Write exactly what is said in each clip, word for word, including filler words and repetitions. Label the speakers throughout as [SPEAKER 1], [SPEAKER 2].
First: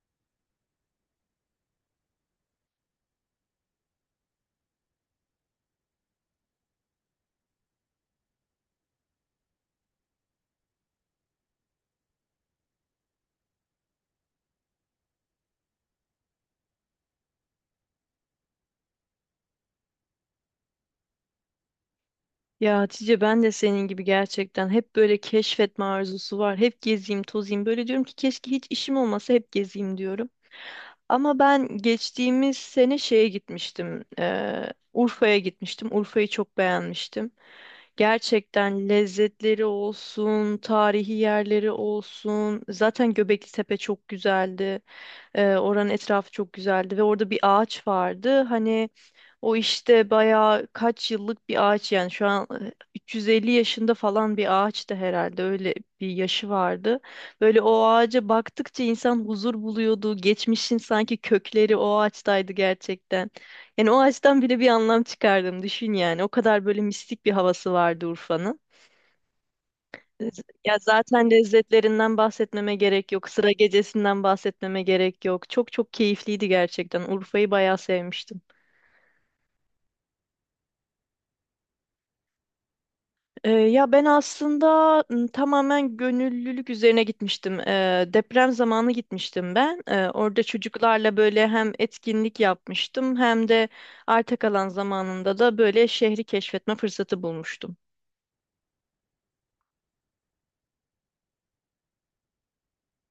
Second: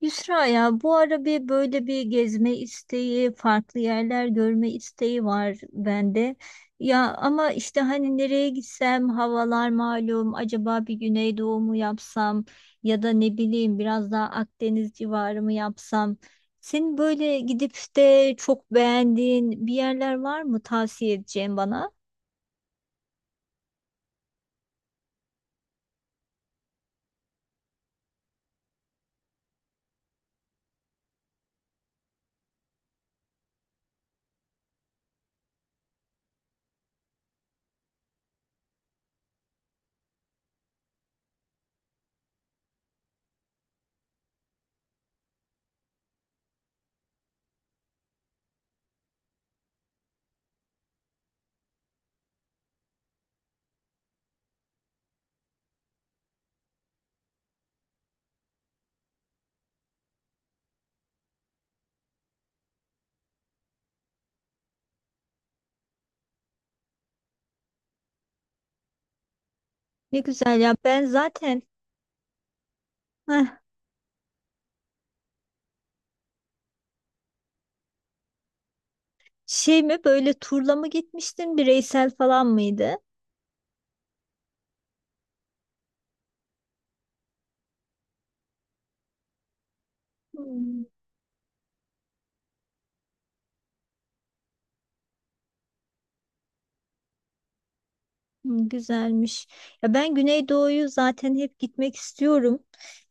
[SPEAKER 1] Yusra, ya bu ara bir böyle bir gezme isteği, farklı yerler görme isteği var bende. Ya ama işte hani nereye gitsem havalar malum, acaba bir Güneydoğu mu yapsam ya da ne bileyim biraz daha Akdeniz civarı mı yapsam. Senin böyle gidip de çok beğendiğin bir yerler var mı tavsiye edeceğin bana?
[SPEAKER 2] Ya Hatice ben de senin gibi gerçekten hep böyle keşfetme arzusu var. Hep gezeyim, tozayım. Böyle diyorum ki keşke hiç işim olmasa hep gezeyim diyorum. Ama ben geçtiğimiz sene şeye gitmiştim. eee, Urfa'ya gitmiştim. Urfa'yı çok beğenmiştim. Gerçekten lezzetleri olsun, tarihi yerleri olsun. Zaten Göbekli Tepe çok güzeldi. Ee, oranın etrafı çok güzeldi ve orada bir ağaç vardı. Hani o işte bayağı kaç yıllık bir ağaç yani şu an e, üç yüz elli yaşında falan bir ağaçtı herhalde öyle bir yaşı vardı. Böyle o ağaca baktıkça insan huzur buluyordu. Geçmişin sanki kökleri o ağaçtaydı gerçekten. Yani o ağaçtan bile bir anlam çıkardım düşün yani. O kadar böyle mistik bir havası vardı Urfa'nın.
[SPEAKER 1] Ne güzel ya,
[SPEAKER 2] Ya
[SPEAKER 1] ben
[SPEAKER 2] zaten
[SPEAKER 1] zaten
[SPEAKER 2] lezzetlerinden bahsetmeme gerek yok. Sıra
[SPEAKER 1] heh,
[SPEAKER 2] gecesinden bahsetmeme gerek yok. Çok çok keyifliydi gerçekten. Urfa'yı bayağı sevmiştim.
[SPEAKER 1] şey mi, böyle turla mı gitmiştin, bireysel falan mıydı?
[SPEAKER 2] Ee, ya ben aslında m, tamamen gönüllülük üzerine gitmiştim. Ee, deprem zamanı gitmiştim ben. Ee, orada
[SPEAKER 1] Hmm.
[SPEAKER 2] çocuklarla böyle hem etkinlik yapmıştım hem de arta kalan zamanında da böyle şehri keşfetme fırsatı bulmuştum.
[SPEAKER 1] Hı, güzelmiş. Ya ben Güneydoğu'yu zaten hep gitmek istiyorum.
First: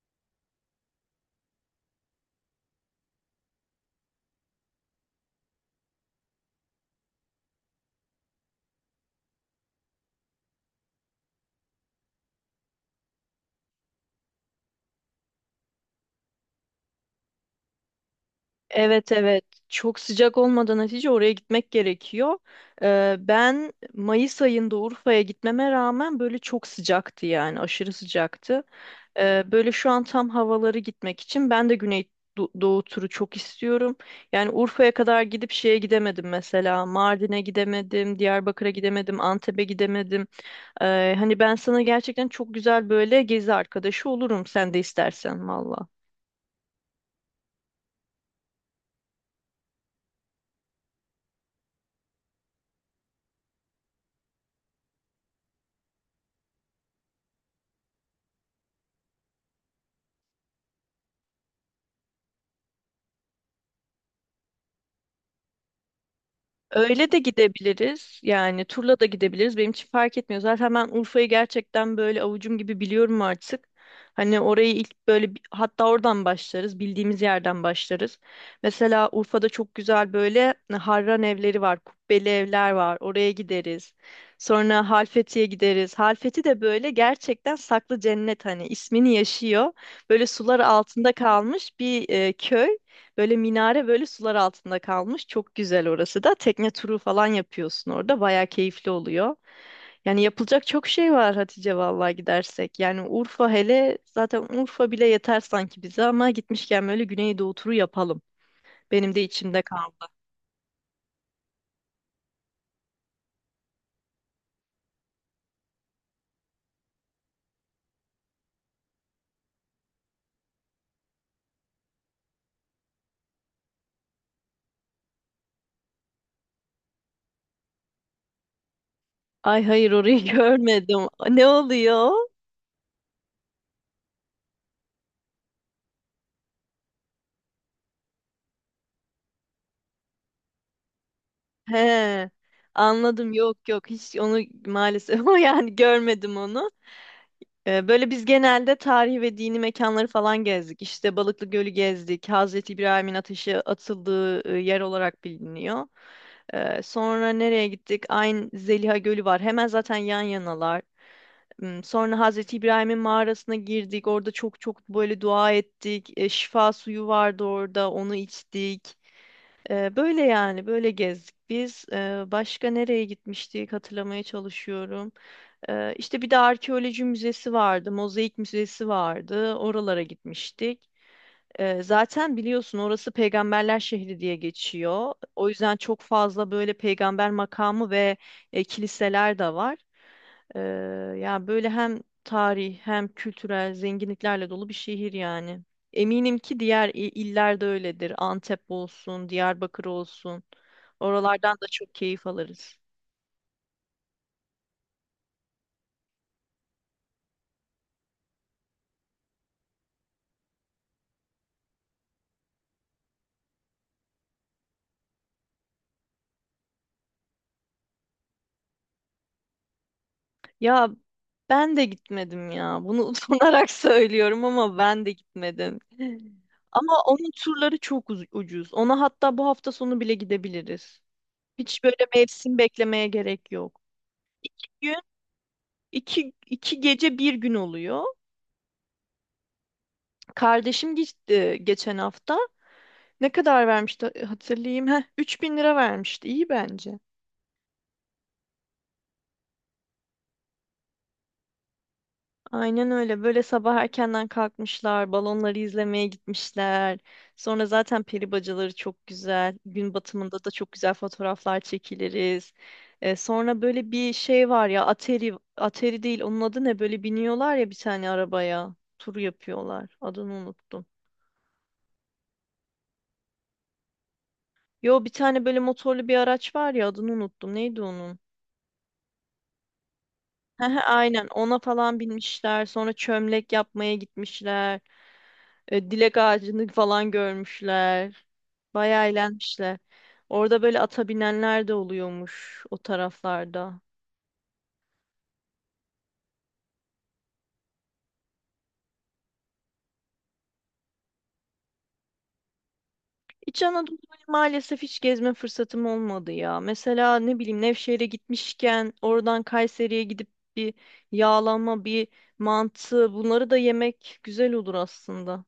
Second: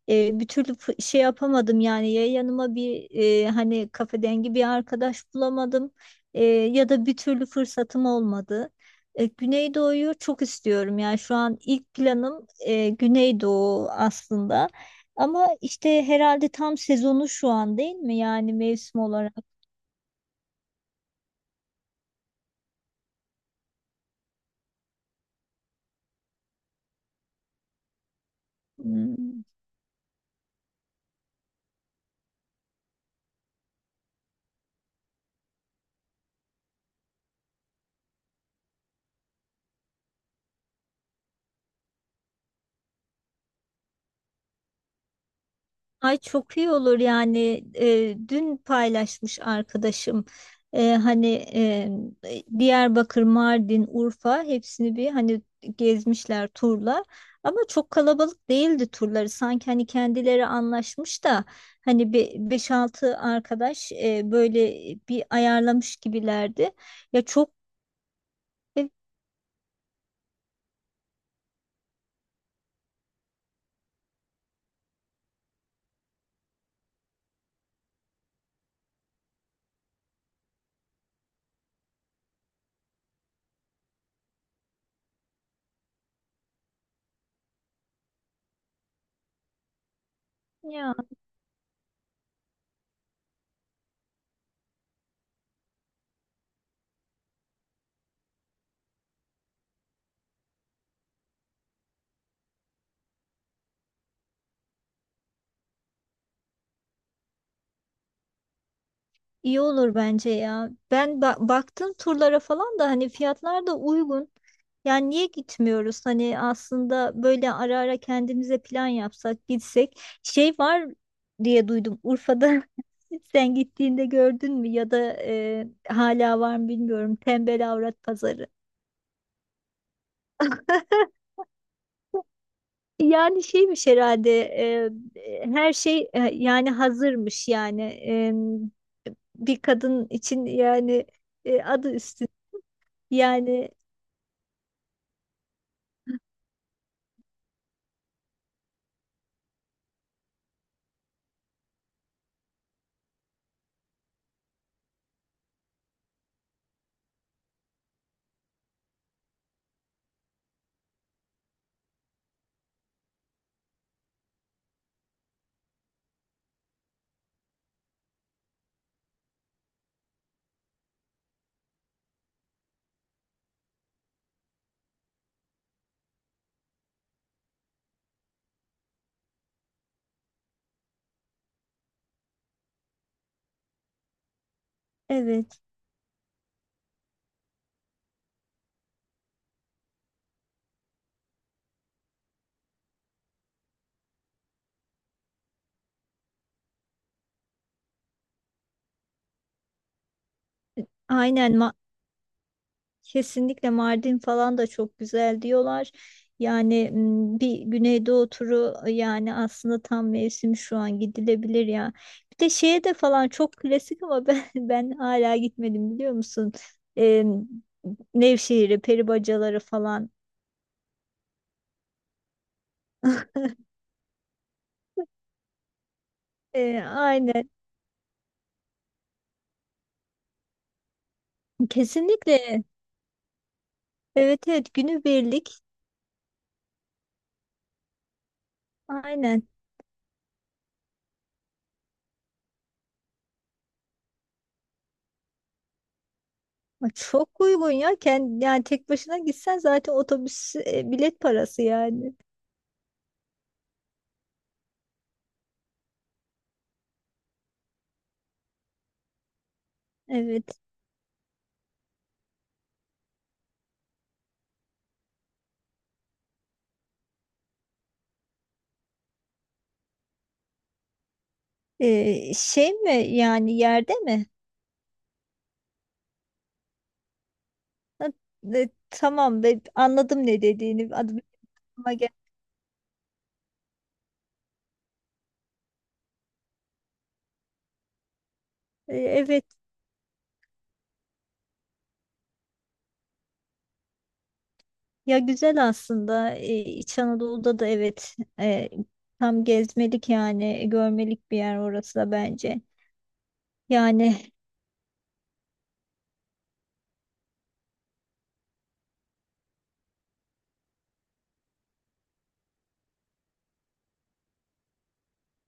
[SPEAKER 1] Ee, bir türlü fı- şey yapamadım yani, ya yanıma bir e, hani kafedengi bir arkadaş bulamadım, e, ya da bir türlü fırsatım olmadı. E, Güneydoğu'yu çok istiyorum, yani şu an ilk planım e, Güneydoğu aslında. Ama işte herhalde tam sezonu şu an değil mi yani, mevsim
[SPEAKER 2] Evet evet
[SPEAKER 1] olarak?
[SPEAKER 2] çok sıcak olmadan Hatice oraya gitmek gerekiyor. Ee, ben Mayıs ayında Urfa'ya gitmeme rağmen böyle çok sıcaktı yani aşırı sıcaktı.
[SPEAKER 1] Hmm.
[SPEAKER 2] Ee, böyle şu an tam havaları gitmek için ben de Güney Do- Doğu turu çok istiyorum. Yani Urfa'ya kadar gidip şeye gidemedim, mesela Mardin'e gidemedim, Diyarbakır'a gidemedim, Antep'e gidemedim. Ee, hani ben sana gerçekten çok güzel böyle gezi arkadaşı olurum sen de istersen valla.
[SPEAKER 1] Ay, çok iyi olur yani. Eee, dün paylaşmış arkadaşım, Eee, hani eee, Diyarbakır, Mardin, Urfa, hepsini bir hani gezmişler turla, ama çok kalabalık değildi turları, sanki hani kendileri anlaşmış da hani bir beş altı arkadaş eee, böyle bir ayarlamış gibilerdi.
[SPEAKER 2] Öyle de
[SPEAKER 1] Ya çok
[SPEAKER 2] gidebiliriz. Yani
[SPEAKER 1] e,
[SPEAKER 2] turla da gidebiliriz. Benim için fark etmiyor. Zaten ben Urfa'yı gerçekten böyle avucum gibi biliyorum artık. Hani orayı ilk böyle bi- hatta oradan başlarız. Bildiğimiz yerden başlarız. Mesela Urfa'da çok güzel böyle e, harran evleri var. Kubbeli evler var. Oraya gideriz. Sonra Halfeti'ye gideriz. Halfeti de böyle gerçekten saklı cennet, hani ismini yaşıyor. Böyle sular
[SPEAKER 1] ya
[SPEAKER 2] altında kalmış bir e, köy. Böyle minare böyle sular altında kalmış. Çok güzel orası da. Tekne turu falan yapıyorsun orada. Bayağı keyifli oluyor. Yani yapılacak çok şey var Hatice, vallahi gidersek. Yani Urfa hele, zaten Urfa bile yeter sanki bize ama gitmişken böyle Güneydoğu turu yapalım. Benim de içimde
[SPEAKER 1] İyi
[SPEAKER 2] kaldı.
[SPEAKER 1] olur bence ya. Ben ba- baktım turlara falan da, hani fiyatlar da uygun. Yani niye gitmiyoruz? Hani aslında böyle ara ara kendimize plan yapsak, gitsek. Şey var diye duydum Urfa'da. Sen gittiğinde gördün mü, ya da e, hala var mı bilmiyorum. Tembel avrat pazarı.
[SPEAKER 2] Ay hayır, orayı görmedim. Ne oluyor?
[SPEAKER 1] Yani şeymiş herhalde, e, e, her şey e, yani hazırmış yani. E, bir kadın için yani, e, adı üstü
[SPEAKER 2] He. Anladım. Yok
[SPEAKER 1] yani.
[SPEAKER 2] yok. Hiç onu maalesef yani görmedim onu. Ee, Böyle biz genelde tarihi ve dini mekanları falan gezdik. İşte Balıklı Gölü gezdik. Hazreti İbrahim'in ateşe atıldığı e, yer olarak biliniyor. Ee, Sonra nereye gittik? Ayn Zeliha Gölü var. Hemen zaten yan yanalar. Hmm. Sonra Hazreti İbrahim'in mağarasına girdik. Orada çok çok böyle dua ettik. E, şifa suyu vardı orada. Onu içtik. E, böyle yani böyle gezdik biz. E, başka nereye gitmiştik hatırlamaya çalışıyorum. E, işte bir de arkeoloji müzesi vardı. Mozaik müzesi vardı. Oralara gitmiştik. Ee, zaten biliyorsun orası peygamberler şehri diye geçiyor. O
[SPEAKER 1] Evet,
[SPEAKER 2] yüzden çok fazla böyle peygamber makamı ve e, kiliseler de var. Ee, Ya böyle hem tarih hem kültürel zenginliklerle dolu bir şehir yani. Eminim ki diğer i- iller de öyledir. Antep olsun, Diyarbakır olsun. Oralardan
[SPEAKER 1] aynen.
[SPEAKER 2] da
[SPEAKER 1] Ma-
[SPEAKER 2] çok keyif alırız.
[SPEAKER 1] kesinlikle Mardin falan da çok güzel diyorlar. Yani m, bir Güneydoğu turu, ıı, yani aslında tam mevsim şu an, gidilebilir ya. Bir de şeye de falan çok klasik ama ben, ben hala gitmedim biliyor musun? Ee, Nevşehir'e, peribacaları falan.
[SPEAKER 2] Ya ben de gitmedim ya. Bunu utanarak söylüyorum ama ben de gitmedim.
[SPEAKER 1] Ee,
[SPEAKER 2] Ama onun
[SPEAKER 1] aynen.
[SPEAKER 2] turları çok uz- ucuz. Ona hatta bu hafta sonu bile gidebiliriz. Hiç böyle mevsim
[SPEAKER 1] Kesinlikle.
[SPEAKER 2] beklemeye gerek yok.
[SPEAKER 1] Evet, evet,
[SPEAKER 2] Gün
[SPEAKER 1] günübirlik.
[SPEAKER 2] iki, iki gece bir gün oluyor.
[SPEAKER 1] Aynen.
[SPEAKER 2] Kardeşim gitti geçen hafta. Ne kadar vermişti hatırlayayım. Heh, üç bin lira vermişti. İyi
[SPEAKER 1] Ay,
[SPEAKER 2] bence.
[SPEAKER 1] çok uygun ya. Kend, yani tek başına gitsen zaten otobüs e, bilet parası yani.
[SPEAKER 2] Aynen öyle. Böyle sabah erkenden kalkmışlar, balonları izlemeye gitmişler. Sonra zaten peri bacaları çok güzel. Gün batımında
[SPEAKER 1] Evet.
[SPEAKER 2] da çok güzel fotoğraflar çekiliriz. Ee, sonra böyle bir şey var ya, Atari, Atari değil, onun adı ne? Böyle biniyorlar ya bir tane arabaya, tur yapıyorlar. Adını unuttum.
[SPEAKER 1] Ee, şey mi, yani yerde mi?
[SPEAKER 2] Yo, bir tane böyle motorlu bir araç var ya, adını unuttum. Neydi
[SPEAKER 1] Ha,
[SPEAKER 2] onun?
[SPEAKER 1] e, tamam be, anladım ne
[SPEAKER 2] Hı hı.
[SPEAKER 1] dediğini. Adı
[SPEAKER 2] Aynen ona
[SPEAKER 1] aklıma
[SPEAKER 2] falan
[SPEAKER 1] gel-
[SPEAKER 2] binmişler. Sonra çömlek yapmaya gitmişler. E, dilek ağacını falan görmüşler.
[SPEAKER 1] Ee,
[SPEAKER 2] Bayağı
[SPEAKER 1] evet.
[SPEAKER 2] eğlenmişler. Orada böyle ata binenler de oluyormuş o taraflarda.
[SPEAKER 1] Ya güzel aslında. Ee, İç Anadolu'da da evet, e, tam gezmelik yani, görmelik bir yer orası da bence.
[SPEAKER 2] İç Anadolu'yu
[SPEAKER 1] Yani
[SPEAKER 2] maalesef hiç gezme fırsatım olmadı ya. Mesela ne bileyim Nevşehir'e gitmişken oradan Kayseri'ye gidip bir yağlama, bir mantı, bunları da yemek güzel olur aslında.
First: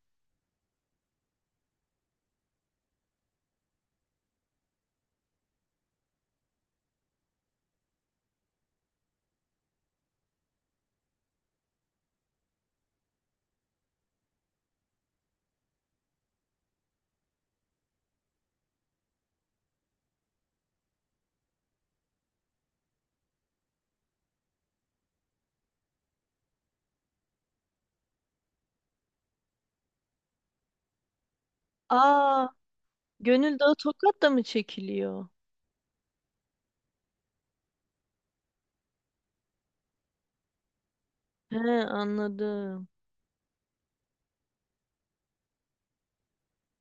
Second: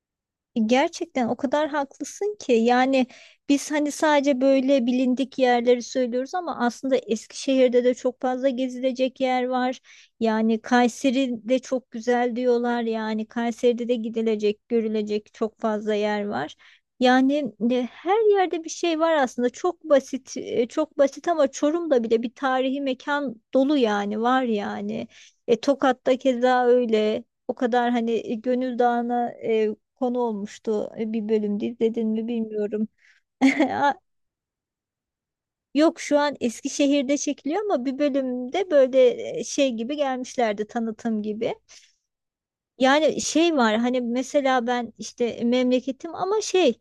[SPEAKER 1] gerçekten o kadar haklısın ki yani, biz hani sadece böyle bilindik yerleri söylüyoruz ama aslında Eskişehir'de de çok fazla gezilecek yer var. Yani Kayseri de çok güzel diyorlar, yani Kayseri'de de gidilecek, görülecek çok fazla yer var. Yani e, her yerde bir şey var aslında, çok basit, e, çok basit, ama Çorum'da bile bir tarihi mekan dolu yani, var yani. E, Tokat'ta keza öyle. O kadar hani, e, Gönül Dağı'na e, konu olmuştu. E, Bir bölümde izledin mi
[SPEAKER 2] Aa,
[SPEAKER 1] bilmiyorum.
[SPEAKER 2] Gönül Dağı
[SPEAKER 1] Aa,
[SPEAKER 2] Tokat'ta mı çekiliyor?
[SPEAKER 1] yok, şu an Eskişehir'de çekiliyor, ama bir bölümde böyle e, şey gibi gelmişlerdi, tanıtım gibi.
[SPEAKER 2] He, anladım.
[SPEAKER 1] Yani şey var hani, mesela ben işte memleketim ama şey,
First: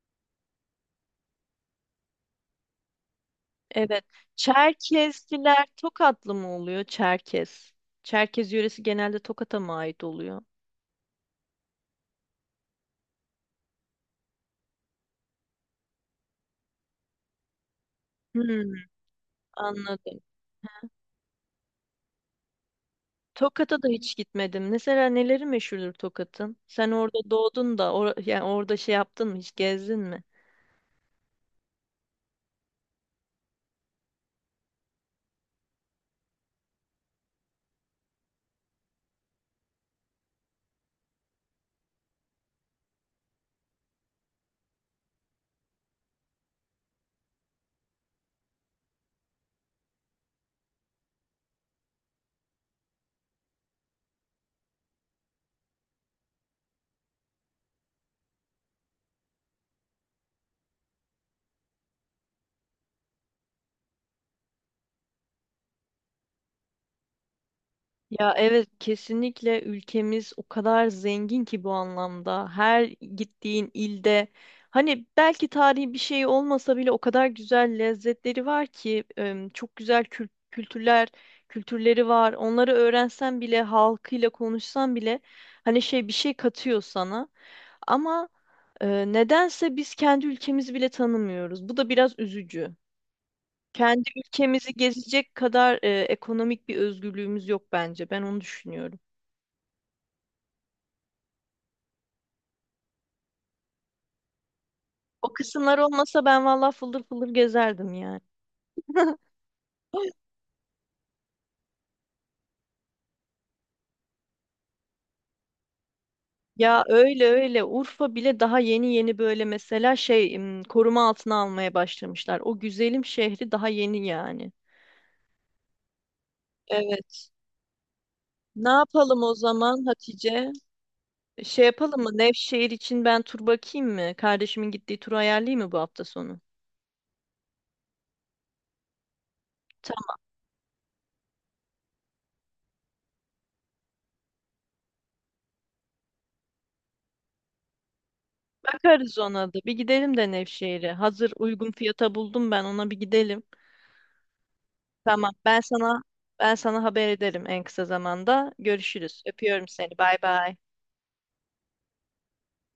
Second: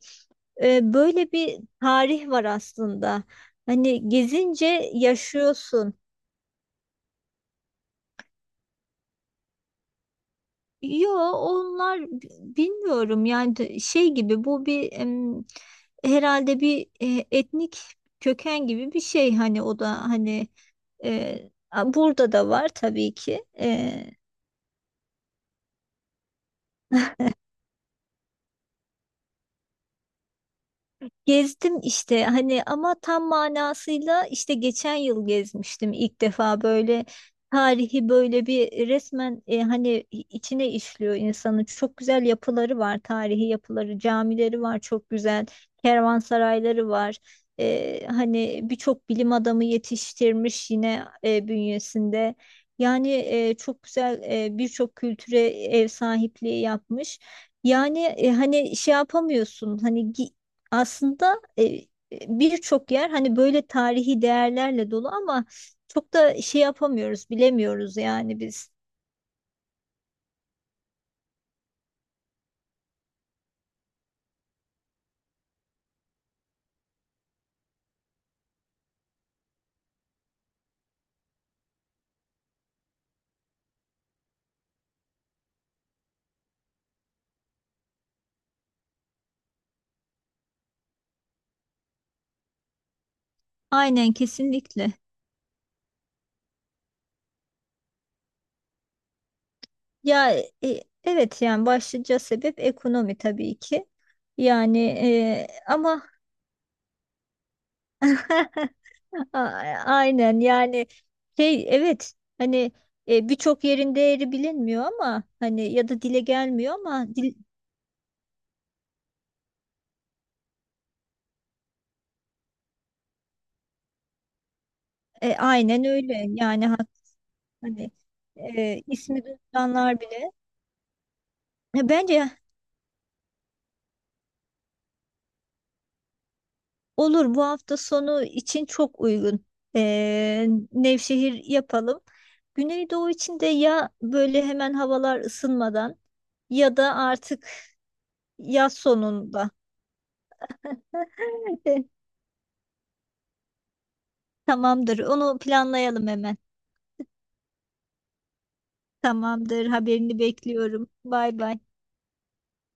[SPEAKER 1] e, böyle bir tarih var aslında.
[SPEAKER 2] Evet.
[SPEAKER 1] Hani gezince
[SPEAKER 2] Çerkezliler
[SPEAKER 1] yaşıyorsun.
[SPEAKER 2] Tokatlı mı oluyor? Çerkez. Çerkez yöresi genelde Tokat'a mı ait oluyor?
[SPEAKER 1] Yo, onlar b- bilmiyorum yani, de- şey gibi bu bir em, herhalde bir e, etnik köken
[SPEAKER 2] Hmm,
[SPEAKER 1] gibi bir şey, hani o da
[SPEAKER 2] anladım.
[SPEAKER 1] hani e, a- burada da var tabii ki.
[SPEAKER 2] Tokat'a da
[SPEAKER 1] E,
[SPEAKER 2] hiç gitmedim. Mesela neleri meşhurdur Tokat'ın? Sen orada doğdun da or yani orada şey yaptın mı? Hiç gezdin mi?
[SPEAKER 1] gezdim işte hani, ama tam manasıyla işte geçen yıl gezmiştim ilk defa, böyle tarihi böyle bir resmen, e, hani içine işliyor insanı. Çok güzel yapıları var, tarihi yapıları, camileri var çok güzel, kervansarayları var. E, hani birçok bilim adamı yetiştirmiş yine e, bünyesinde. Yani e, çok güzel, e, birçok kültüre ev sahipliği yapmış. Yani e, hani şey yapamıyorsun, hani gi- aslında e, birçok yer hani böyle tarihi değerlerle dolu, ama çok da şey yapamıyoruz, bilemiyoruz
[SPEAKER 2] Ya
[SPEAKER 1] yani
[SPEAKER 2] evet,
[SPEAKER 1] biz.
[SPEAKER 2] kesinlikle ülkemiz o kadar zengin ki bu anlamda. Her gittiğin ilde hani belki tarihi bir şey olmasa bile o kadar güzel lezzetleri var ki em, çok güzel kül- kültürler kültürleri var. Onları öğrensen bile, halkıyla konuşsan bile hani şey bir şey katıyor sana. Ama e, nedense biz kendi ülkemizi bile tanımıyoruz. Bu da biraz üzücü. Kendi
[SPEAKER 1] Aynen,
[SPEAKER 2] ülkemizi
[SPEAKER 1] kesinlikle.
[SPEAKER 2] gezecek kadar e, ekonomik bir özgürlüğümüz yok bence. Ben onu düşünüyorum.
[SPEAKER 1] Ya, e, evet yani başlıca sebep ekonomi tabii ki. Yani
[SPEAKER 2] O
[SPEAKER 1] e,
[SPEAKER 2] kısımlar
[SPEAKER 1] ama
[SPEAKER 2] olmasa ben vallahi fıldır fıldır gezerdim yani.
[SPEAKER 1] A- aynen yani, şey, evet hani e, birçok yerin değeri bilinmiyor, ama hani ya da dile gelmiyor
[SPEAKER 2] Ya
[SPEAKER 1] ama
[SPEAKER 2] öyle
[SPEAKER 1] dil,
[SPEAKER 2] öyle, Urfa bile daha yeni yeni böyle mesela şey im, koruma altına almaya başlamışlar. O güzelim şehri daha yeni yani.
[SPEAKER 1] e, aynen öyle yani.
[SPEAKER 2] Evet.
[SPEAKER 1] Hani
[SPEAKER 2] Ne
[SPEAKER 1] e,
[SPEAKER 2] yapalım
[SPEAKER 1] ismi
[SPEAKER 2] o zaman
[SPEAKER 1] duyanlar bile.
[SPEAKER 2] Hatice? Şey
[SPEAKER 1] Ya
[SPEAKER 2] yapalım mı?
[SPEAKER 1] bence
[SPEAKER 2] Nevşehir için ben tur bakayım mı? Kardeşimin gittiği turu ayarlayayım mı bu hafta sonu?
[SPEAKER 1] olur, bu hafta sonu için çok uygun.
[SPEAKER 2] Tamam,
[SPEAKER 1] E, Nevşehir yapalım. Güneydoğu için de ya böyle hemen havalar ısınmadan ya da artık yaz
[SPEAKER 2] bakarız ona
[SPEAKER 1] sonunda.
[SPEAKER 2] da. Bir gidelim de Nevşehir'e. Hazır uygun fiyata buldum, ben ona bir gidelim.
[SPEAKER 1] Tamamdır.
[SPEAKER 2] Tamam.
[SPEAKER 1] Onu
[SPEAKER 2] Ben sana
[SPEAKER 1] planlayalım hemen.
[SPEAKER 2] ben sana haber ederim en kısa zamanda. Görüşürüz.
[SPEAKER 1] Tamamdır.
[SPEAKER 2] Öpüyorum seni. Bay
[SPEAKER 1] Haberini
[SPEAKER 2] bay.
[SPEAKER 1] bekliyorum. Bay bay.